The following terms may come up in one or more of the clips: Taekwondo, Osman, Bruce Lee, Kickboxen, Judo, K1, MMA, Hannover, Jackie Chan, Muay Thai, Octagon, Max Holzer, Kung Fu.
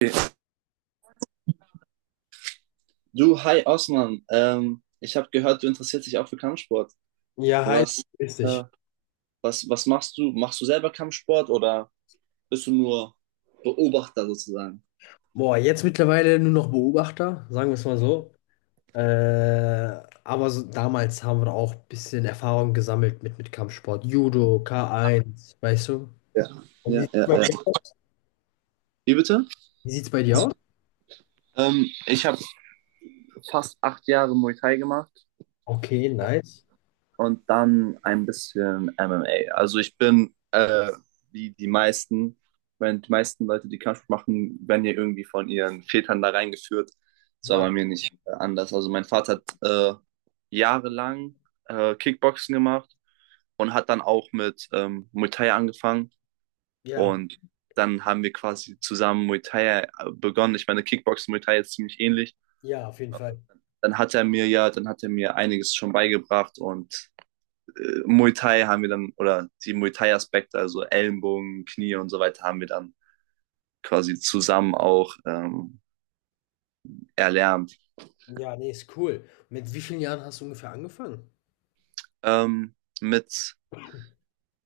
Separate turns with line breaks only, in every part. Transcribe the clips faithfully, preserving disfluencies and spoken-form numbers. Okay. Du, hi Osman. Ähm, ich habe gehört, du interessierst dich auch für Kampfsport.
Ja, halt,
Was, äh,
richtig.
was, was machst du? Machst du selber Kampfsport oder bist du nur Beobachter sozusagen?
Boah, jetzt mittlerweile nur noch Beobachter, sagen wir es mal so. Äh, aber so, damals haben wir auch ein bisschen Erfahrung gesammelt mit, mit Kampfsport. Judo, K eins, weißt du?
Ja,
Und wie
ja,
sieht's
ja,
bei
ja.
dir aus?
Wie bitte?
Wie sieht's bei dir aus?
Ähm, ich habe fast acht Jahre Muay Thai gemacht
Okay, nice.
und dann ein bisschen M M A. Also ich bin, äh, wie die meisten, wenn die meisten Leute, die Kampfsport machen, werden ja irgendwie von ihren Vätern da reingeführt. Das war
Ja,
bei mir nicht äh, anders. Also mein Vater hat äh, jahrelang äh, Kickboxen gemacht und hat dann auch mit ähm, Muay Thai angefangen.
ja,
Und dann haben wir quasi zusammen Muay Thai äh, begonnen. Ich meine, Kickboxen Muay Thai ist ziemlich ähnlich.
ja, auf jeden
Äh,
Fall.
Dann hat er mir ja, dann hat er mir einiges schon beigebracht und äh, Muay Thai haben wir dann, oder die Muay Thai-Aspekte, also Ellenbogen, Knie und so weiter, haben wir dann quasi zusammen auch ähm, erlernt.
Ja, nee, ist cool. Mit wie vielen Jahren hast du ungefähr angefangen?
Ähm, mit,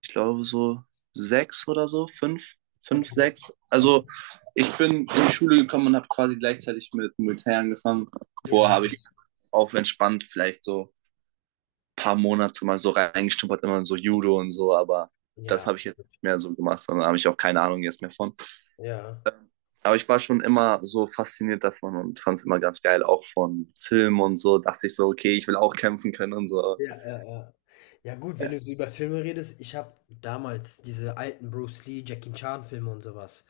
Ich glaube, so sechs oder so, fünf,
Okay,
fünf,
okay.
sechs. Also ich bin in die Schule gekommen und habe quasi gleichzeitig mit Muay Thai angefangen.
Ja,
Vorher habe ich
nice.
auch entspannt vielleicht so ein paar Monate mal so reingestumpert, immer in so Judo und so, aber das
Ja,
habe ich jetzt nicht mehr so gemacht, sondern habe ich auch keine Ahnung jetzt mehr von.
ja.
Aber ich war schon immer so fasziniert davon und fand es immer ganz geil, auch von Filmen und so. Dachte ich so, okay, ich will auch kämpfen können und so.
Ja, ja, ja. Ja gut, wenn
Ja,
du so über Filme redest, ich habe damals diese alten Bruce Lee, Jackie Chan Filme und sowas.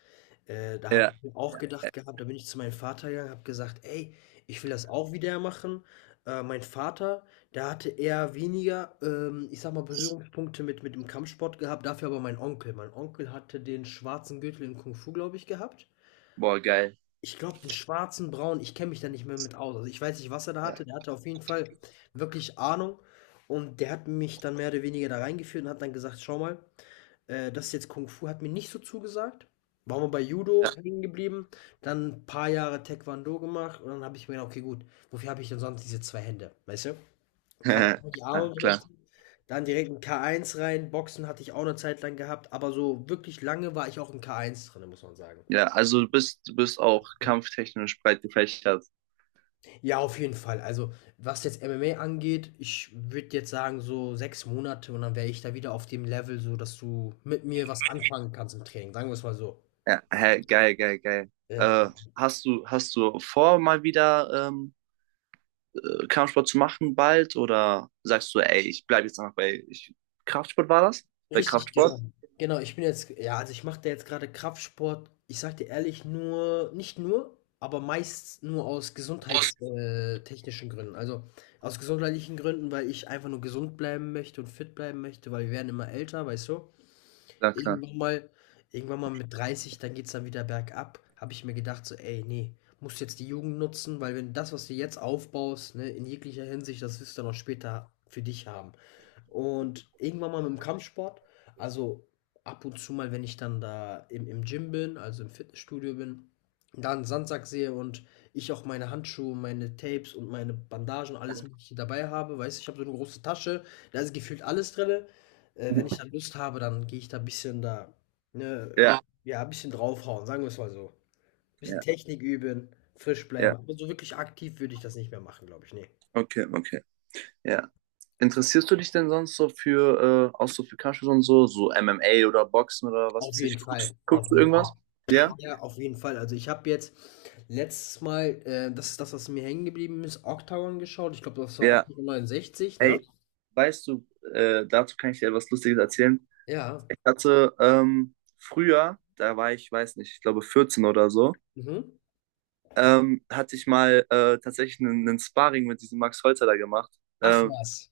Äh, da habe
ja.
ich mir auch gedacht gehabt, da bin ich zu meinem Vater gegangen, habe gesagt, ey, ich will das auch wieder machen. Äh, mein Vater, der hatte eher weniger, ähm, ich sag mal, Berührungspunkte mit, mit dem Kampfsport gehabt, dafür aber mein Onkel. Mein Onkel hatte den schwarzen Gürtel in Kung Fu, glaube ich, gehabt.
Boah, geil.
Ich glaube, den schwarzen, Braun. Ich kenne mich da nicht mehr mit aus. Also, ich weiß nicht, was er da
Ja.
hatte. Der hatte auf jeden Fall wirklich Ahnung und der hat mich dann mehr oder weniger da reingeführt und hat dann gesagt: „Schau mal, äh, das ist jetzt Kung Fu“, hat mir nicht so zugesagt. Waren wir bei Judo
Ja.
hängen geblieben, dann ein paar Jahre Taekwondo gemacht und dann habe ich mir gedacht: „Okay, gut, wofür habe ich denn sonst diese zwei Hände?“ Weißt du? Kann man nur die Arme
Ja, klar.
benutzen. Dann direkt ein K eins rein. Boxen hatte ich auch eine Zeit lang gehabt, aber so wirklich lange war ich auch in K eins drin, muss man sagen.
Ja, also du bist, du bist auch kampftechnisch breit gefächert.
Ja, auf jeden Fall. Also, was jetzt M M A angeht, ich würde jetzt sagen, so sechs Monate und dann wäre ich da wieder auf dem Level, so dass du mit mir was anfangen kannst im Training. Sagen wir es mal so.
Ja, hä, geil, geil, geil.
Ja,
Äh, hast du, hast du vor, mal wieder ähm, Kampfsport zu machen bald? Oder sagst du, ey, ich bleibe jetzt einfach bei ich, Kraftsport war das? Bei
richtig,
Kraftsport?
genau. Genau, ich bin jetzt, ja, also ich mache da jetzt gerade Kraftsport. Ich sag dir ehrlich, nur, nicht nur, aber meist nur aus gesundheitstechnischen Gründen. Also aus gesundheitlichen Gründen, weil ich einfach nur gesund bleiben möchte und fit bleiben möchte, weil wir werden immer älter, weißt du?
Ja, klar.
Irgendwann mal irgendwann mal mit dreißig, dann geht's dann wieder bergab, habe ich mir gedacht so: „Ey, nee, musst jetzt die Jugend nutzen, weil wenn das, was du jetzt aufbaust, ne, in jeglicher Hinsicht, das wirst du dann auch später für dich haben.“ Und irgendwann mal mit'm Kampfsport, also, ab und zu mal, wenn ich dann da im im Gym bin, also im Fitnessstudio bin, da 'n Sandsack sehe und ich auch meine Handschuhe, meine Tapes und meine Bandagen, alles Mögliche dabei habe, weißt du? Ich habe so eine große Tasche, da ist gefühlt alles drin. Äh, wenn ich dann Lust habe, dann gehe ich da ein bisschen da, ne,
Ja.
ja, ein bisschen draufhauen, sagen wir es mal so. Ein
Ja,
bisschen
ja,
Technik üben, frisch
ja.
bleiben, aber so wirklich aktiv würde ich das nicht mehr machen, glaube ich, ne.
Okay, okay. Ja. Interessierst du dich denn sonst so für, äh, auch so für Kampfsport und so, so M M A oder Boxen oder was
Auf
weiß ich?
jeden
Guckst,
Fall, auf
guckst du
jeden Fall.
irgendwas? Ja?
Ja, auf jeden Fall. Also, ich habe jetzt letztes Mal, äh, das ist das, was mir hängen geblieben ist, Octagon geschaut. Ich glaube, das war
Ja.
Octagon neunundsechzig, ne?
Ey, weißt du, äh, dazu kann ich dir etwas Lustiges erzählen.
Ja.
Ich hatte ähm, früher, da war ich, weiß nicht, ich glaube vierzehn oder so,
Mhm.
ähm, hatte ich mal äh, tatsächlich einen, einen Sparring mit diesem Max Holzer da gemacht.
Ach
Ähm,
was.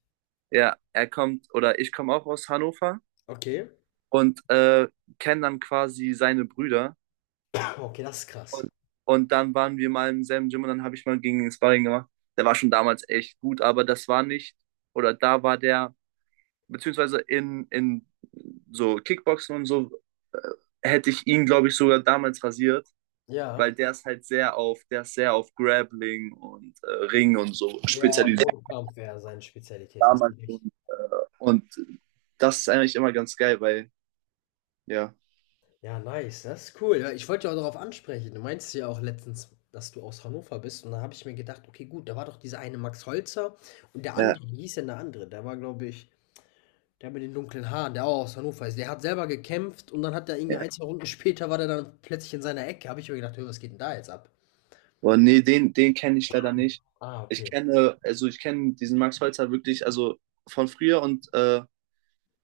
ja, er kommt, oder ich komme auch aus Hannover
Okay.
und äh, kenne dann quasi seine Brüder.
Ah, okay, das ist krass.
Und, und dann waren wir mal im selben Gym und dann habe ich mal gegen den Sparring gemacht. Der war schon damals echt gut, aber das war nicht, oder da war der, beziehungsweise in, in so Kickboxen und so, äh, hätte ich ihn, glaube ich, sogar damals rasiert,
Ja.
weil der ist halt sehr auf, der ist sehr auf Grappling und äh, Ring und so
Ja, ja,
spezialisiert
Bodenkampf wäre seine Spezialität, hast du
damals.
recht.
Und, und das ist eigentlich immer ganz geil, weil, ja.
Ja, nice, das ist cool. Ja, ich wollte ja auch darauf ansprechen. Du meinst ja auch letztens, dass du aus Hannover bist. Und da habe ich mir gedacht, okay, gut, da war doch dieser eine Max Holzer und der
Ja,
andere, wie hieß denn der andere? Der war, glaube ich, der mit den dunklen Haaren, der auch aus Hannover ist. Der hat selber gekämpft und dann hat er irgendwie
ja.
ein, zwei Runden später war der dann plötzlich in seiner Ecke. Habe ich mir gedacht, hey, was geht denn da jetzt ab?
Boah, nee, den, den kenne ich leider nicht.
Ah,
Ich
okay.
kenne, also ich kenne diesen Max Holzer wirklich, also von früher und äh,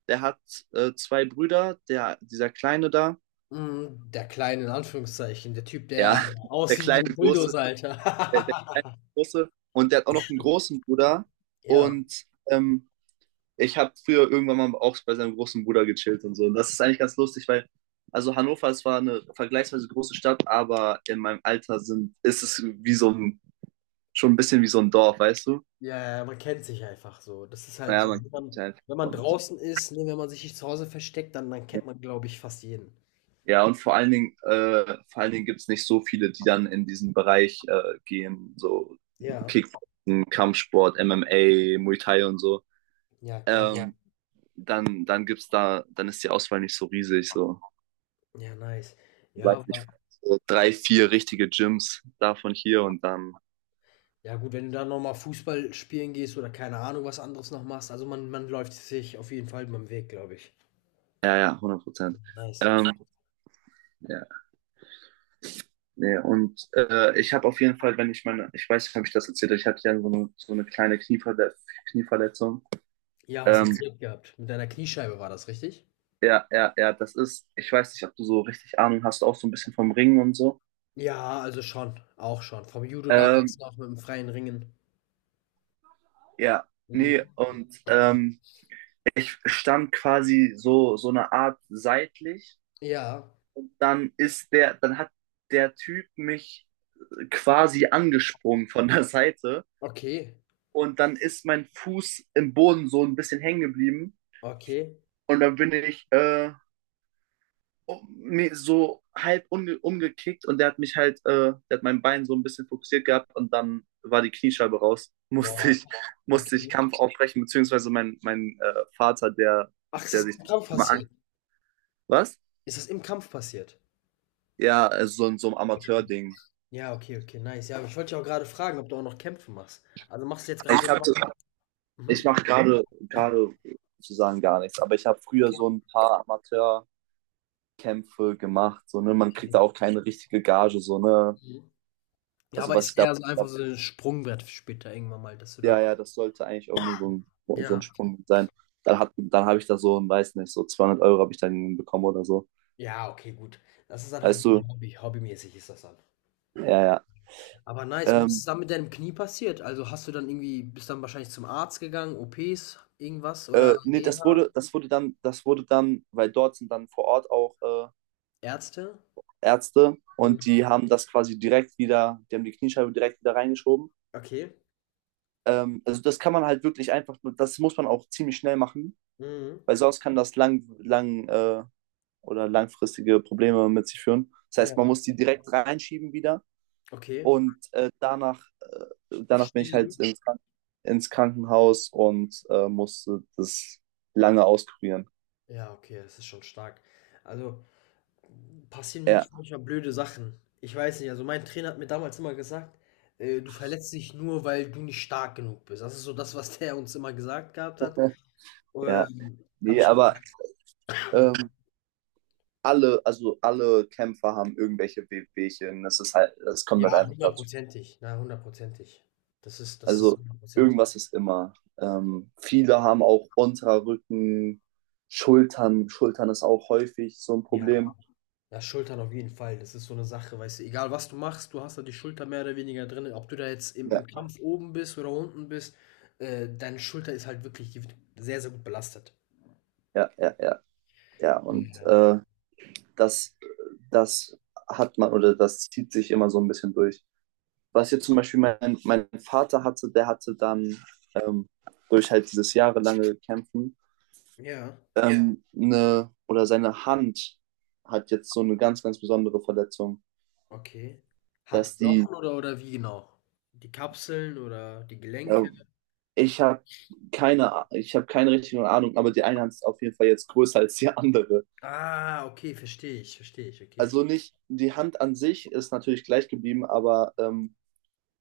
der hat äh, zwei Brüder, der, dieser Kleine da,
Mm, der kleine, in Anführungszeichen, der Typ, der
ja. Der
aussieht wie
kleine
ein
Große,
Bulldozer, Alter.
der, der kleine Große und der hat auch noch einen großen Bruder
Ja.
und ähm, ich habe früher irgendwann mal auch bei seinem großen Bruder gechillt und so. Und das ist eigentlich ganz lustig, weil, also Hannover, es war eine vergleichsweise große Stadt, aber in meinem Alter sind, ist es wie so ein, schon ein bisschen wie so ein Dorf, weißt du?
Ja, ja, ja, man kennt sich einfach so. Das ist halt
Naja,
so, mhm,
man
wenn
kennt
man
sich einfach
wenn man
und
draußen ist, ne, wenn man sich nicht zu Hause versteckt, dann dann kennt man, glaube ich, fast jeden.
ja, und vor allen Dingen, äh, vor allen Dingen gibt es nicht so viele, die dann in diesen Bereich äh, gehen, so
Ja,
Kickboxen, Kampfsport, M M A, Muay Thai und so.
ja,
Ja.
geil.
Ähm, dann, dann gibt's da, dann ist die Auswahl nicht so riesig, so,
Mhm. Ja, nice.
ich
Ja,
weiß
aber
nicht, so drei, vier richtige Gyms davon hier und dann,
ja gut, wenn du dann noch mal Fußball spielen gehst oder keine Ahnung, was anderes noch machst, also man man läuft sich auf jeden Fall beim Weg, glaube ich.
ja, ja, hundert Prozent.
Nice.
Ähm, ja, nee, und äh, ich habe auf jeden Fall, wenn ich meine, ich weiß nicht, ob ich das erzählt, habe ich hatte ja so eine, so eine kleine Knieverle Knieverletzung.
Ja, hast
Ähm,
erzählt gehabt. Mit deiner Kniescheibe war das, richtig?
Ja, ja, ja, das ist, ich weiß nicht, ob du so richtig Ahnung hast, auch so ein bisschen vom Ringen und so.
Ja, also schon, auch schon. Vom Judo damals
Ähm,
noch mit dem freien Ringen.
ja,
Mhm.
nee, und ähm, Ich stand quasi so, so eine Art seitlich
Ja,
und dann ist der, dann hat der Typ mich quasi angesprungen von der Seite
okay,
und dann ist mein Fuß im Boden so ein bisschen hängen geblieben
okay.
und dann bin ich äh, um, so halb umge umgekickt und der hat mich halt, äh, der hat mein Bein so ein bisschen fokussiert gehabt und dann war die Kniescheibe raus. Musste
Boah,
ich, musste ich
okay.
Kampf aufbrechen, beziehungsweise mein, mein äh, Vater, der,
Ach, ist das
der sich
im Kampf
immer an.
passiert?
Was?
Ist das im Kampf passiert?
Ja, also so, so ein Amateur-Ding.
Ja, okay, okay, nice. Ja, aber ich wollte dich auch gerade fragen, ob du auch noch Kämpfe machst. Also machst du jetzt
Ich,
gerade?
hab-
Mhm,
Ich mache gerade gerade sozusagen gar nichts, aber ich habe früher
okay.
so ein paar Amateurkämpfe gemacht, so, ne? Man kriegt da auch keine richtige Gage, so, ne?
Mhm. Ja,
Also
aber
was ich
ist
da,
eher so einfach so ein Sprungbrett für später irgendwann mal, dass du
ja,
da
ja, das sollte eigentlich auch nur so ein, so ein
ja.
Sprung sein. Dann hat, dann habe ich da so, ein, weiß nicht, so zweihundert Euro habe ich dann bekommen oder so.
Ja, okay, gut. Das ist dann halt
Weißt du?
Hobby hobbymäßig ist das dann.
Ja, ja.
Aber nice. Und was
Ähm,
ist dann mit deinem Knie passiert? Also, hast du dann irgendwie bist dann wahrscheinlich zum Arzt gegangen, O Ps, irgendwas oder
äh, nee, das
Reha,
wurde, das wurde dann, das wurde dann, weil dort sind dann vor Ort auch äh,
Ärzte?
Ärzte
Mhm.
und die haben das quasi direkt wieder, die haben die Kniescheibe direkt wieder reingeschoben.
Okay.
Ähm, also das kann man halt wirklich einfach, das muss man auch ziemlich schnell machen,
Mhm.
weil sonst kann das lang, lang äh, oder langfristige Probleme mit sich führen. Das heißt,
Ja.
man muss die direkt reinschieben wieder.
Okay.
Und äh, danach, danach bin ich halt ins, Kranken- ins Krankenhaus und äh, musste das lange auskurieren.
Ja, okay, das ist schon stark. Also, passieren
Ja,
wirklich manchmal blöde Sachen. Ich weiß nicht, also mein Trainer hat mir damals immer gesagt, äh, du verletzt dich nur, weil du nicht stark genug bist. Das ist so das, was der uns immer gesagt gehabt hat.
ja.
Ähm, habe
Nee,
ich mir
aber
gedacht, hm,
ähm, alle, also alle Kämpfer haben irgendwelche Wehwehchen. Das ist halt, das kommt halt
ja,
einfach dazu.
hundertprozentig, na, hundertprozentig. Das ist, das ist
Also
hundertprozentig.
irgendwas ist immer. Ähm, viele haben auch unterer Rücken, Schultern. Schultern ist auch häufig so ein
Ja,
Problem.
ja, Schultern auf jeden Fall. Das ist so eine Sache, weißt du, egal was du machst, du hast da die Schulter mehr oder weniger drin. Ob du da jetzt im
Ja,
im Kampf oben bist oder unten bist, äh, deine Schulter ist halt wirklich die wird sehr, sehr gut belastet.
ja, ja, ja. Ja, und
Ja.
äh, das, das hat man oder das zieht sich immer so ein bisschen durch. Was jetzt zum Beispiel mein, mein Vater hatte, der hatte dann ähm, durch halt dieses jahrelange Kämpfen
Ja,
ähm, ja, eine, oder seine Hand hat jetzt so eine ganz, ganz besondere Verletzung,
okay.
dass die,
Handknochen oder oder wie genau? Die Kapseln oder die Gelenke?
ähm, ich habe keine, ich habe keine richtige Ahnung, aber die eine Hand ist auf jeden Fall jetzt größer als die andere.
Ah, okay, verstehe ich, verstehe ich, okay.
Also nicht, die Hand an sich ist natürlich gleich geblieben, aber ähm,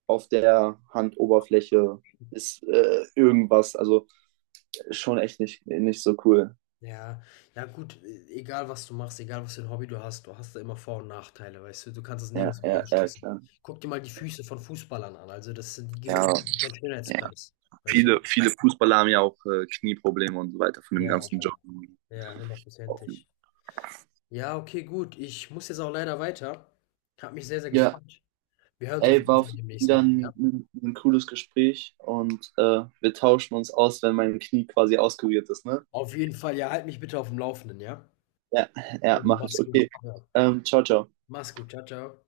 auf der Handoberfläche ist äh, irgendwas. Also schon echt nicht, nicht so cool.
Ja, ja gut, e egal was du machst, egal was für ein Hobby du hast, du hast da immer Vor und Nachteile, weißt du, du kannst es
Ja,
nirgendwo
ja, ja,
ausschließen.
klar.
Guck dir mal die Füße von Fußballern an, also das sind, die gewinnen
Ja,
auf jeden Fall keinen
ja.
Schönheitspreis, weißt du?
Viele, viele Fußballer haben ja auch äh, Knieprobleme und so weiter von dem
Ja,
ganzen Job.
ja, hundertprozentig. Ja, okay, gut, ich muss jetzt auch leider weiter. Hat mich sehr, sehr
Ja,
gefreut. Wir hören uns auf
ey,
jeden
war auf
Fall
jeden Fall
demnächst
wieder
nochmal,
ein,
ja?
ein, ein cooles Gespräch und äh, wir tauschen uns aus, wenn mein Knie quasi auskuriert ist, ne?
Auf jeden Fall, ja, halt mich bitte auf dem Laufenden, ja?
Ja,
Ja,
ja, mache ich.
mach's gut.
Okay.
Ja.
Ähm, ciao, ciao.
Mach's gut, ciao, ciao.